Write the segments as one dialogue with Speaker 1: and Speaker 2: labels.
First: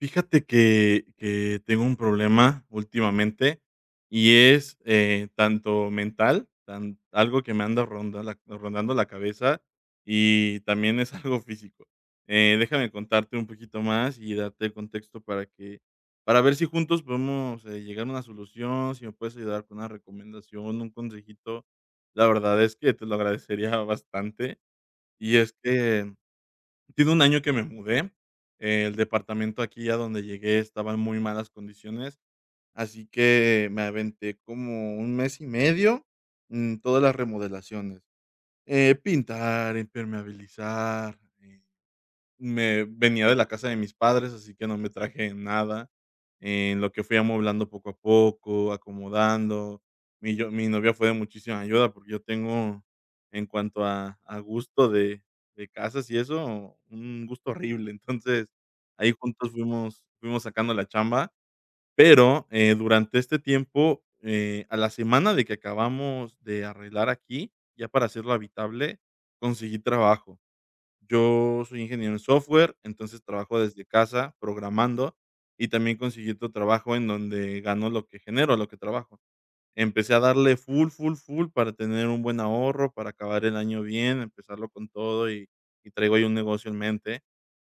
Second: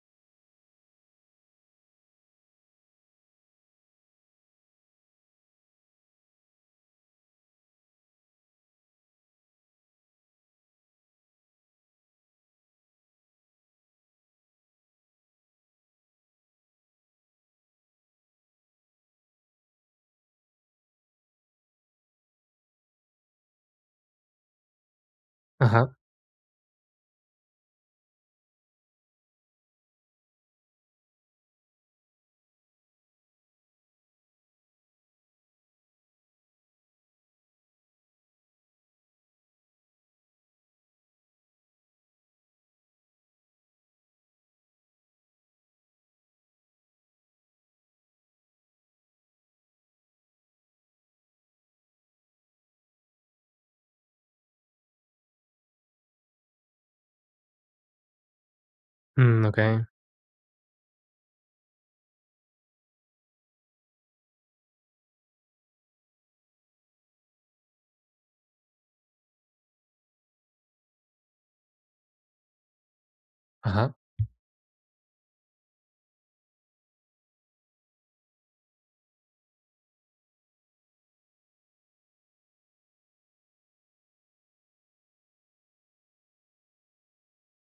Speaker 1: Fíjate que tengo un problema últimamente, y es, tanto mental, tan algo que me anda ronda la rondando la cabeza, y también es algo físico. Déjame contarte un poquito más y darte el contexto para ver si juntos podemos, llegar a una solución, si me puedes ayudar con una recomendación, un consejito. La verdad es que te lo agradecería bastante, y es
Speaker 2: Ajá,
Speaker 1: que tiene 1 año que me mudé. El departamento aquí a donde llegué estaba en muy malas condiciones, así que me aventé como 1 mes y medio, en todas las remodelaciones, pintar, impermeabilizar. Me venía de la casa de mis padres, así que no me traje nada. En lo que fui amueblando poco a poco, acomodando. Mi novia fue de muchísima ayuda, porque yo tengo, en cuanto a gusto de casas y eso, un gusto horrible. Entonces, ahí juntos
Speaker 2: okey,
Speaker 1: fuimos sacando la chamba, pero, durante este tiempo, a la semana de que acabamos de arreglar aquí, ya para hacerlo habitable, conseguí trabajo. Yo soy ingeniero en software, entonces trabajo desde
Speaker 2: ajá,
Speaker 1: casa programando y también conseguí otro trabajo en donde gano lo que genero, lo que trabajo. Empecé a darle full, full, full para tener un buen ahorro, para acabar el año bien, empezarlo con todo y traigo ahí un negocio en mente.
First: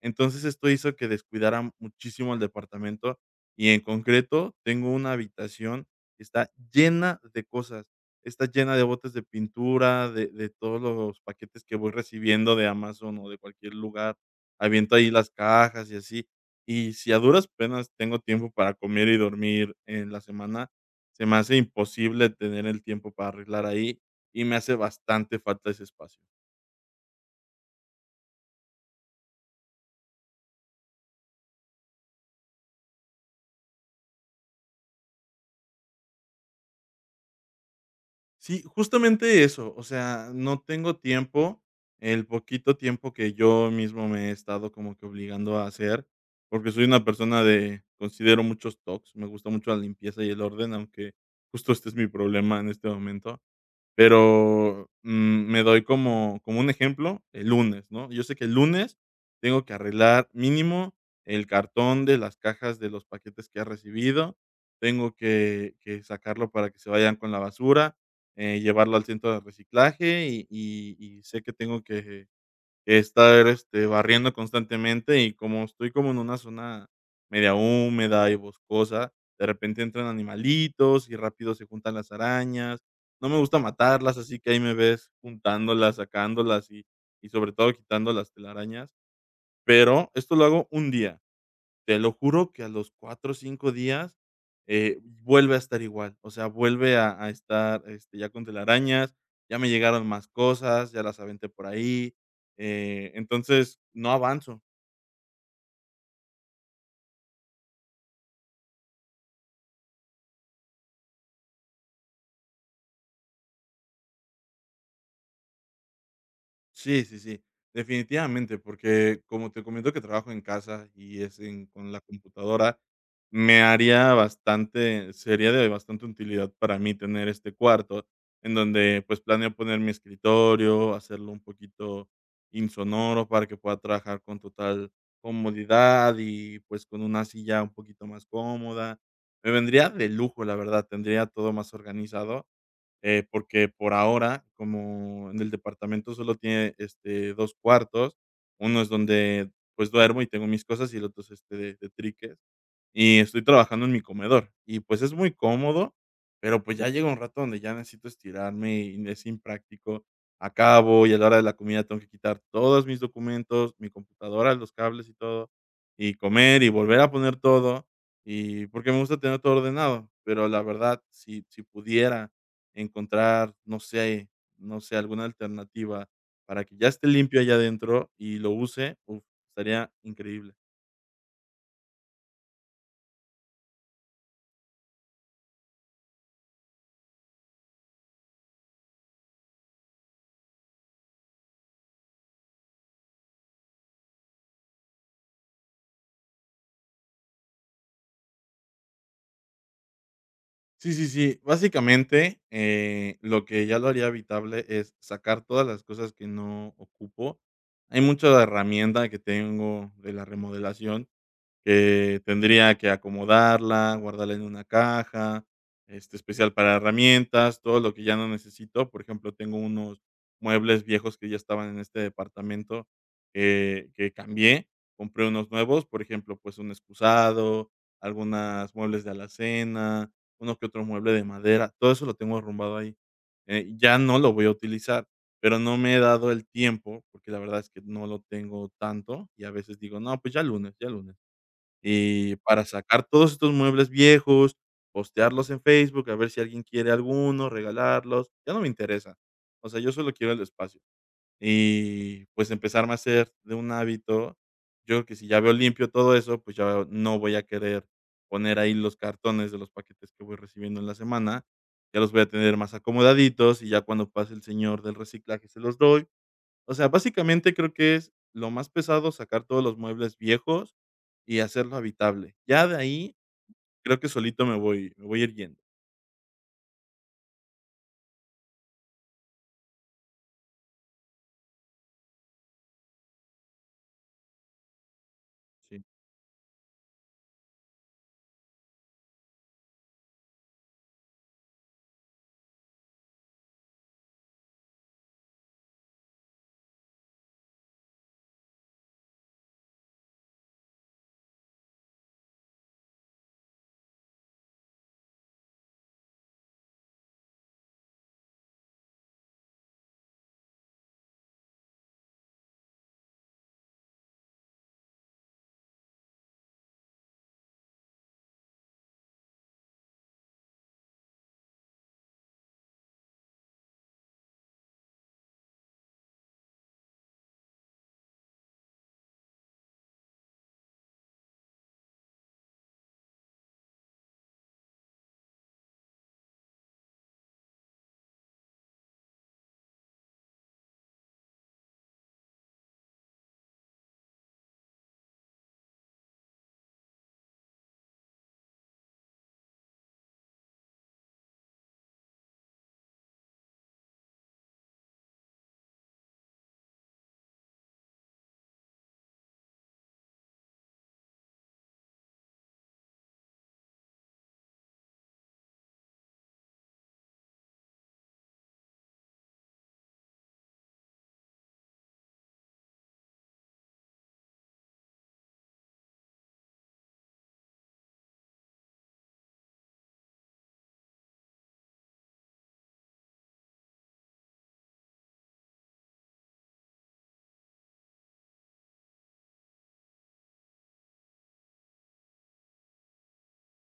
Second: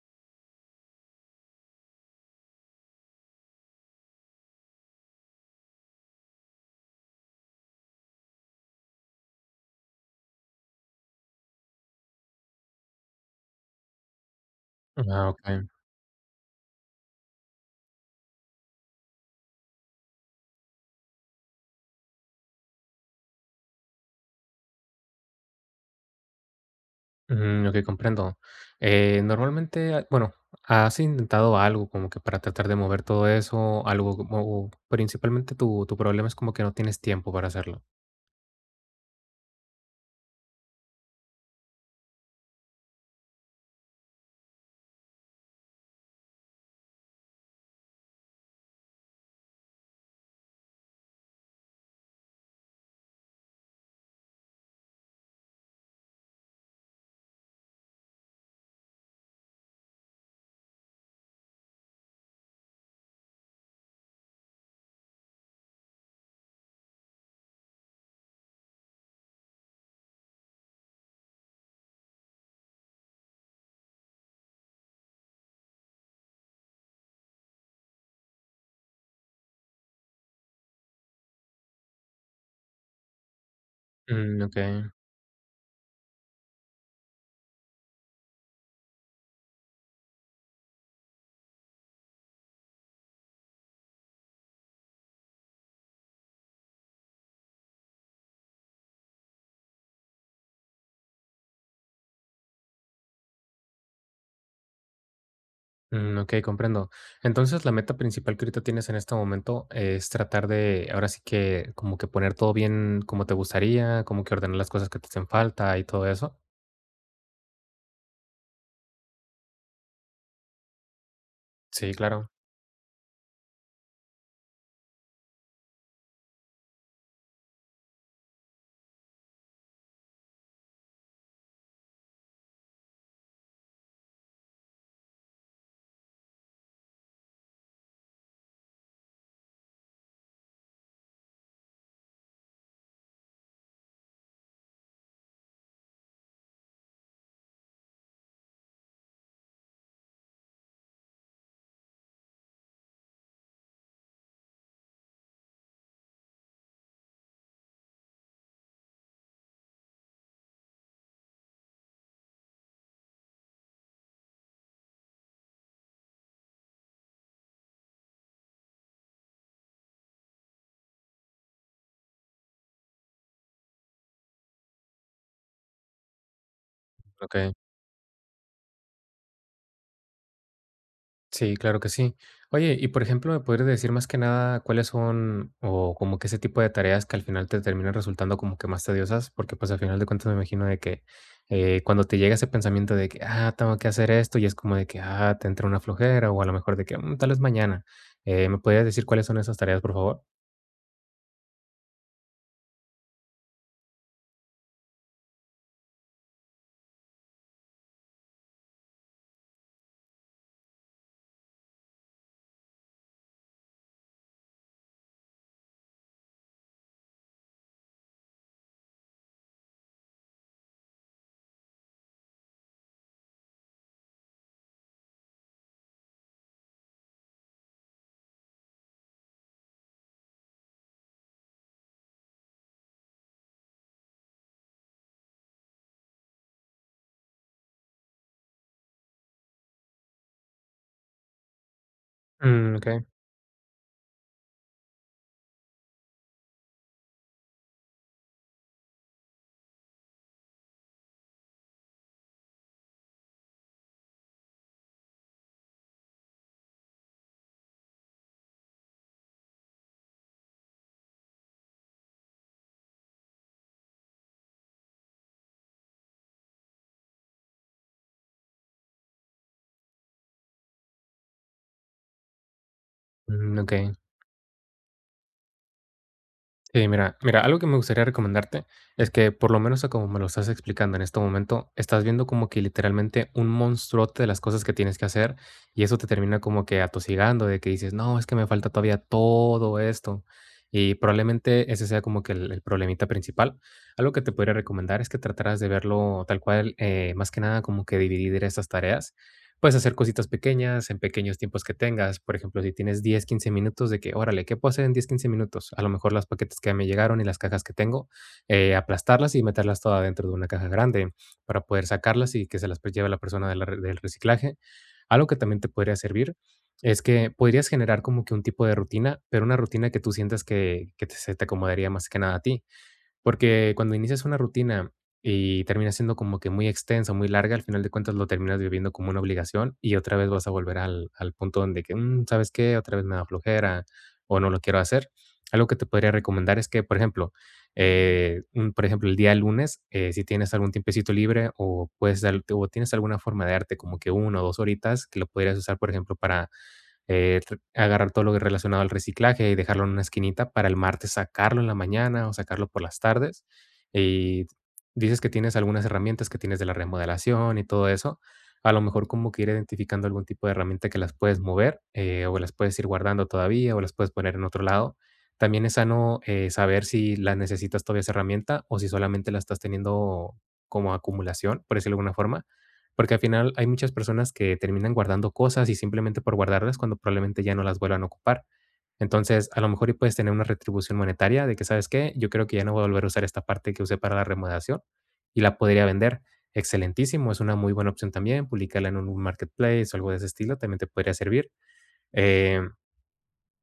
Speaker 1: Entonces, esto hizo que descuidara muchísimo el departamento y, en concreto, tengo una habitación que está llena de cosas. Está llena de botes de pintura, de todos los paquetes que voy recibiendo de Amazon o de cualquier lugar. Aviento ahí las
Speaker 2: okey,
Speaker 1: cajas y así. Y si a duras penas tengo tiempo para comer y dormir en la semana, se me hace imposible tener el tiempo para arreglar ahí, y me hace bastante falta ese espacio.
Speaker 2: okey, comprendo. Normalmente, bueno, ¿has intentado algo como que para tratar de mover todo eso? Algo como principalmente tu problema es como que no tienes tiempo para hacerlo.
Speaker 1: Sí, justamente eso, o sea, no tengo tiempo, el poquito tiempo que yo mismo me he estado como que obligando a hacer, porque soy una persona de considero muchos tocs, me gusta mucho la limpieza y el orden, aunque justo este es mi problema en este momento. Pero, me doy como un ejemplo, el lunes, ¿no? Yo sé que el lunes tengo que arreglar mínimo el cartón de las cajas de los paquetes que he recibido, tengo que sacarlo para que se vayan con la basura, llevarlo al centro de reciclaje y sé que tengo que estar, este, barriendo constantemente y como estoy como en una zona media húmeda y boscosa, de repente entran animalitos y rápido se juntan las arañas. No me gusta matarlas, así que ahí me
Speaker 2: Okey,
Speaker 1: ves juntándolas, sacándolas y sobre todo quitando las telarañas, pero esto lo hago un día. Te lo juro que a los 4 o 5 días, vuelve a estar igual. O sea, vuelve a estar, este, ya con telarañas, ya me llegaron más cosas, ya las aventé por ahí, entonces no avanzo.
Speaker 2: okey, comprendo. Entonces, la meta principal que ahorita tienes en este momento es tratar de, ahora sí que, como que poner todo bien como te gustaría, como que ordenar las cosas que te hacen falta y todo eso.
Speaker 1: Sí, sí, sí, definitivamente, porque como te comento que trabajo en casa y es en con
Speaker 2: Sí,
Speaker 1: la
Speaker 2: claro,
Speaker 1: computadora, me haría bastante sería de bastante utilidad para mí tener este cuarto en donde, pues, planeo poner mi escritorio, hacerlo un poquito insonoro para que pueda trabajar con total comodidad y, pues, con una silla un poquito más cómoda. Me vendría de lujo, la verdad, tendría todo más organizado porque por ahora, como en el departamento solo tiene, este, 2 cuartos, uno es donde, pues, duermo y tengo mis cosas, y el otro es, este, de triques y estoy trabajando en mi comedor. Y, pues, es muy cómodo, pero, pues, ya llega un rato donde ya necesito estirarme y es impráctico. Acabo y a la hora de la comida tengo que quitar todos mis documentos, mi computadora, los cables y todo, y comer y volver a poner todo, y porque me gusta tener todo ordenado, pero la verdad, si pudiera encontrar, no sé, alguna alternativa para que ya esté limpio
Speaker 2: okey.
Speaker 1: allá adentro y lo use, uf, estaría increíble.
Speaker 2: Sí, claro que sí. Oye, y por ejemplo, ¿me podrías decir más que nada cuáles son o como que ese tipo de tareas que al final te terminan resultando como que más tediosas? Porque pues al final de cuentas me imagino de que cuando te llega ese pensamiento de que, ah, tengo que hacer esto y es como de que, ah, te entra una flojera o a lo mejor de que "Mm, tal vez mañana. ¿Me podrías decir cuáles son esas tareas, por favor?
Speaker 1: Sí, sí, sí. Básicamente, lo que ya lo haría habitable es sacar todas las cosas que no ocupo. Hay mucha herramienta que tengo de la remodelación que tendría que acomodarla, guardarla en una caja, este, especial para herramientas, todo lo que ya no necesito. Por ejemplo, tengo unos muebles viejos que ya estaban en este departamento que cambié, compré unos nuevos, por ejemplo, pues un excusado, algunas muebles de alacena, uno que otro mueble de madera, todo eso lo tengo arrumbado ahí. Ya no lo voy a utilizar, pero no me he dado el tiempo, porque la verdad es que no lo tengo tanto y a veces digo, no, pues ya lunes y para
Speaker 2: Ok,
Speaker 1: sacar todos estos muebles viejos, postearlos en Facebook, a ver si alguien quiere alguno, regalarlos, ya no me interesa. O sea, yo solo quiero el espacio. Y, pues, empezarme a hacer de un hábito. Yo creo que si ya veo limpio todo eso, pues, ya no voy a querer poner ahí los cartones de los paquetes que voy recibiendo en la semana. Ya los voy a tener más acomodaditos, y ya cuando pase el señor del reciclaje se los doy. O sea, básicamente creo que es lo más pesado sacar todos los muebles viejos y hacerlo habitable. Ya de ahí
Speaker 2: ok.
Speaker 1: creo que solito me voy a ir yendo.
Speaker 2: Sí, mira, mira, algo que me gustaría recomendarte es que por lo menos a como me lo estás explicando en este momento, estás viendo como que literalmente un monstruote de las cosas que tienes que hacer, y
Speaker 1: Sí.
Speaker 2: eso te termina como que atosigando de que dices, no, es que me falta todavía todo esto. Y probablemente ese sea como que el problemita principal. Algo que te podría recomendar es que trataras de verlo tal cual, más que nada como que dividir esas tareas. Puedes hacer cositas pequeñas en pequeños tiempos que tengas. Por ejemplo, si tienes 10 15 minutos de que, órale, ¿qué puedo hacer en 10 15 minutos? A lo mejor las paquetes que me llegaron y las cajas que tengo, aplastarlas y meterlas todas dentro de una caja grande para poder sacarlas y que se las pues, lleve la persona de la del reciclaje. Algo que también te podría servir es que podrías generar como que un tipo de rutina, pero una rutina que tú sientas que, se te acomodaría más que nada a ti. Porque cuando inicias una rutina y termina siendo como que muy extensa, muy larga, al final de cuentas lo terminas viviendo como una obligación y otra vez vas a volver al, al punto donde que, "Mm, ¿sabes qué? Otra vez me da flojera o no lo quiero hacer. Algo que te podría recomendar es que, por ejemplo, por ejemplo, el día lunes, si tienes algún tiempecito libre o, puedes, o tienes alguna forma de darte como que una o dos horitas que lo podrías usar, por ejemplo, para agarrar todo lo que es relacionado al reciclaje y dejarlo en una esquinita para el martes sacarlo en la mañana o sacarlo por las tardes. Y dices que tienes algunas herramientas que tienes de la remodelación y todo eso. A lo mejor como que ir identificando algún tipo de herramienta que las puedes mover, o las puedes ir guardando todavía o las puedes poner en otro lado. También es sano, saber si las necesitas todavía esa herramienta o si solamente la estás teniendo como acumulación, por decirlo de alguna forma, porque al final hay muchas personas que terminan guardando cosas y simplemente por guardarlas cuando probablemente ya no las vuelvan a ocupar. Entonces, a lo mejor y puedes tener una retribución monetaria de que, ¿sabes qué? Yo creo que ya no voy a volver a usar esta parte que usé para la remodelación y la podría vender. Excelentísimo, es una muy buena opción también. Publicarla en un marketplace o algo de ese estilo también te podría servir. Eh,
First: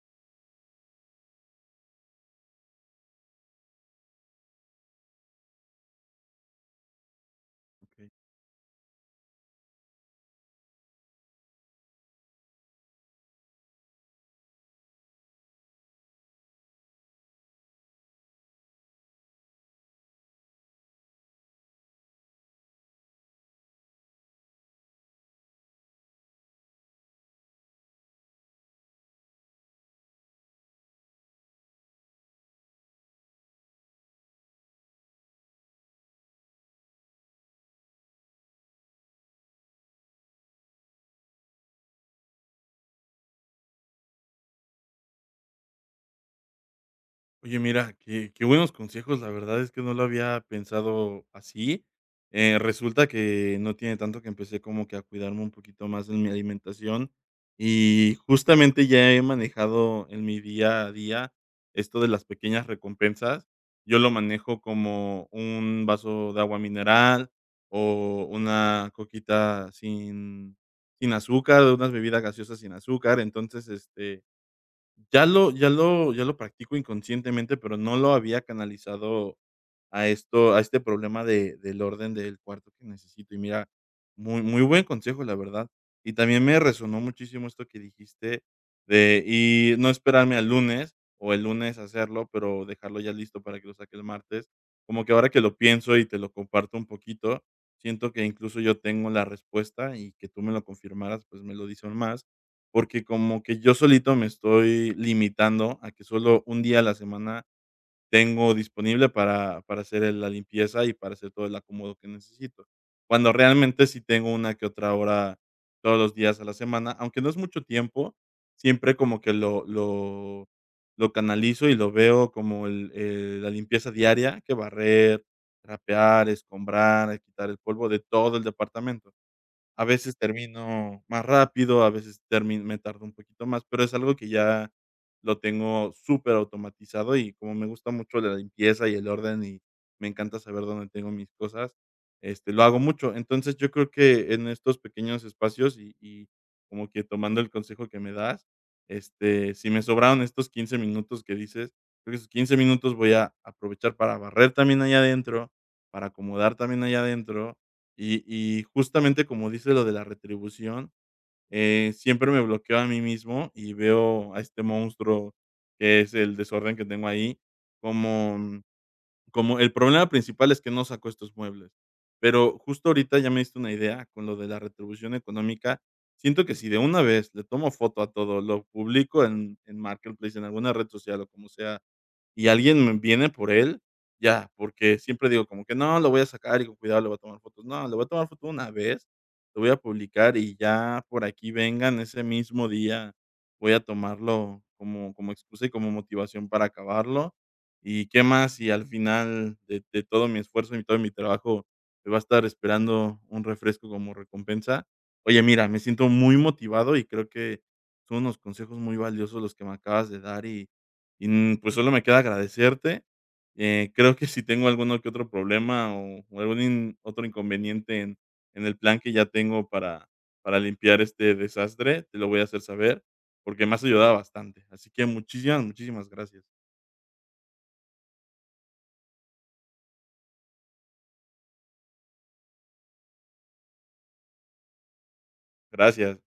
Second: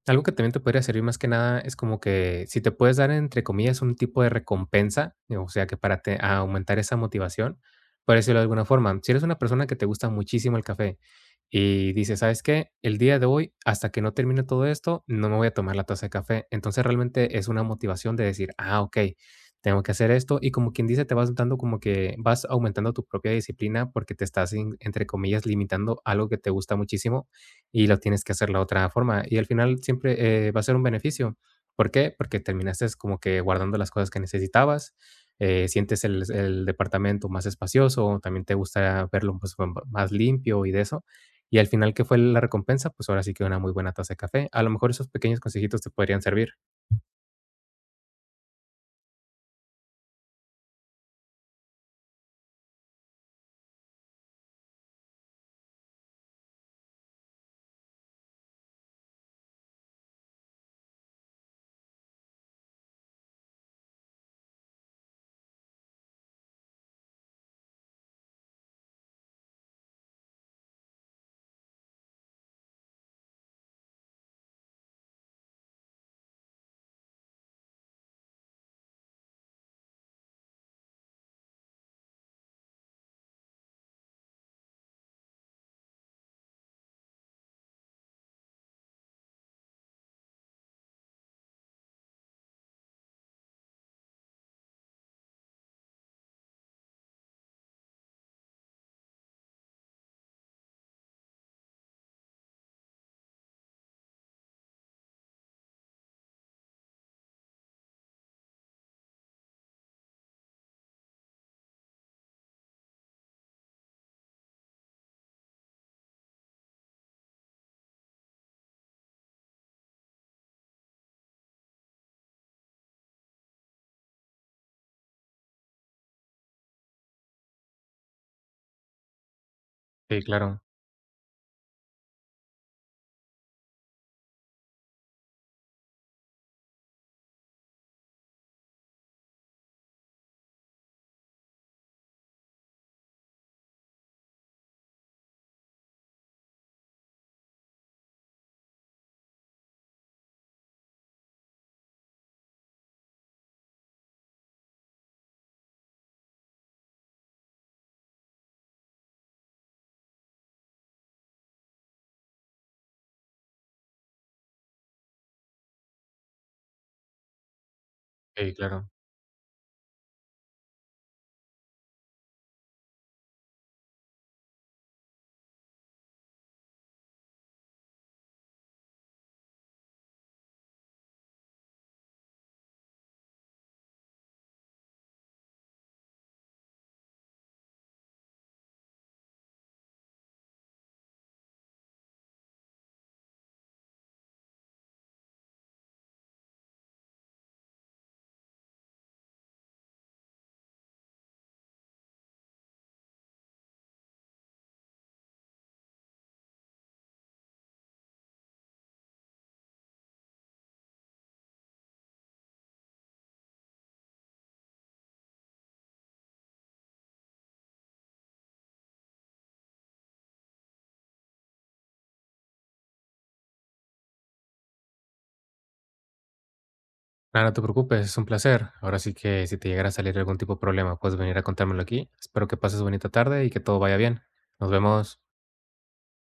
Speaker 2: Algo que también te podría servir más que nada es como que si te puedes dar, entre comillas, un tipo de recompensa, o sea, que para a aumentar esa motivación,
Speaker 1: Ok.
Speaker 2: por decirlo de alguna forma, si eres una persona que te gusta muchísimo el café y dices, ¿sabes qué? El día de hoy, hasta que no termine todo esto, no me voy a tomar la taza de café. Entonces realmente es una motivación de decir, ah, ok, tengo que hacer esto. Y como quien dice, te vas dando como que vas aumentando tu propia disciplina porque te estás, entre comillas, limitando algo que te gusta muchísimo y lo tienes que hacer la otra forma. Y al final siempre va a ser un beneficio. ¿Por qué? Porque terminaste como que guardando las cosas que necesitabas, sientes el departamento más espacioso, también te gusta verlo pues, más limpio y de eso. Y al final, ¿qué fue la recompensa? Pues ahora sí que una muy buena taza de café. A lo mejor esos pequeños consejitos te podrían servir.
Speaker 1: Oye, mira, qué buenos consejos, la verdad es que no lo había pensado así. Resulta que no tiene tanto que empecé como que a cuidarme un poquito más en mi alimentación, y justamente ya he manejado en mi día a día esto de las pequeñas recompensas. Yo lo manejo como un vaso de agua mineral, o una coquita sin azúcar, unas bebidas gaseosas sin azúcar. Entonces, este, ya lo practico inconscientemente, pero no lo había canalizado a este problema de del orden del cuarto que necesito. Y mira, muy muy buen consejo, la verdad. Y también me resonó muchísimo esto que dijiste de y no esperarme al lunes, o el lunes hacerlo, pero dejarlo ya listo para que lo saque el martes. Como que ahora que lo pienso y te lo comparto un poquito, siento que incluso yo tengo la respuesta y que tú me lo confirmaras, pues me lo dicen más. Porque como que yo solito me estoy limitando a que solo un día a la semana tengo disponible para hacer, la limpieza y para hacer todo el acomodo que necesito. Cuando realmente sí tengo una que otra hora todos los días a la semana, aunque no es mucho tiempo, siempre como que lo canalizo y lo veo como el la limpieza diaria, que barrer, trapear, escombrar, quitar el polvo de todo el departamento. A veces
Speaker 2: Sí, claro,
Speaker 1: termino más rápido, a veces termi me tardo un poquito más, pero es algo que ya lo tengo súper automatizado y como me gusta mucho la limpieza y el orden y me encanta saber dónde tengo mis cosas, este, lo hago mucho. Entonces, yo creo que en estos pequeños espacios y como que tomando el consejo que me das, este, si me sobraron estos 15 minutos que dices, creo que esos 15 minutos voy a aprovechar para barrer también allá adentro, para acomodar también allá adentro y y justamente como dice lo de la retribución, siempre me bloqueo a mí mismo y veo a este monstruo que es el desorden que tengo ahí, como
Speaker 2: sí,
Speaker 1: mm,
Speaker 2: claro.
Speaker 1: como el problema principal es que no saco estos muebles. Pero justo ahorita ya me diste una idea con lo de la retribución económica. Siento que si de una vez le tomo foto a todo, lo publico en Marketplace, en alguna red social o como sea y alguien viene por él, ya, porque siempre digo como que: "No, lo voy a sacar y con cuidado le voy a tomar fotos". No, le voy a tomar foto una vez, lo voy a publicar y ya por aquí vengan ese mismo día, voy a tomarlo como como excusa y como motivación para acabarlo. Y qué más y al final de todo mi esfuerzo y todo mi trabajo me va a estar esperando un refresco como recompensa. Oye, mira, me siento muy motivado y creo que son unos consejos muy valiosos los que me acabas de dar y, mm, pues, solo me queda agradecerte. Creo que si tengo alguno que otro problema o algún in otro inconveniente en el plan que ya tengo para limpiar este desastre, te lo voy a hacer saber, porque me has ayudado bastante. Así que muchísimas, muchísimas gracias.
Speaker 2: Nada, no te preocupes, es un placer. Ahora sí que si te llegara a salir algún tipo de problema, puedes venir a contármelo aquí. Espero que pases bonita tarde y que todo vaya bien. Nos vemos.
Speaker 1: Gracias.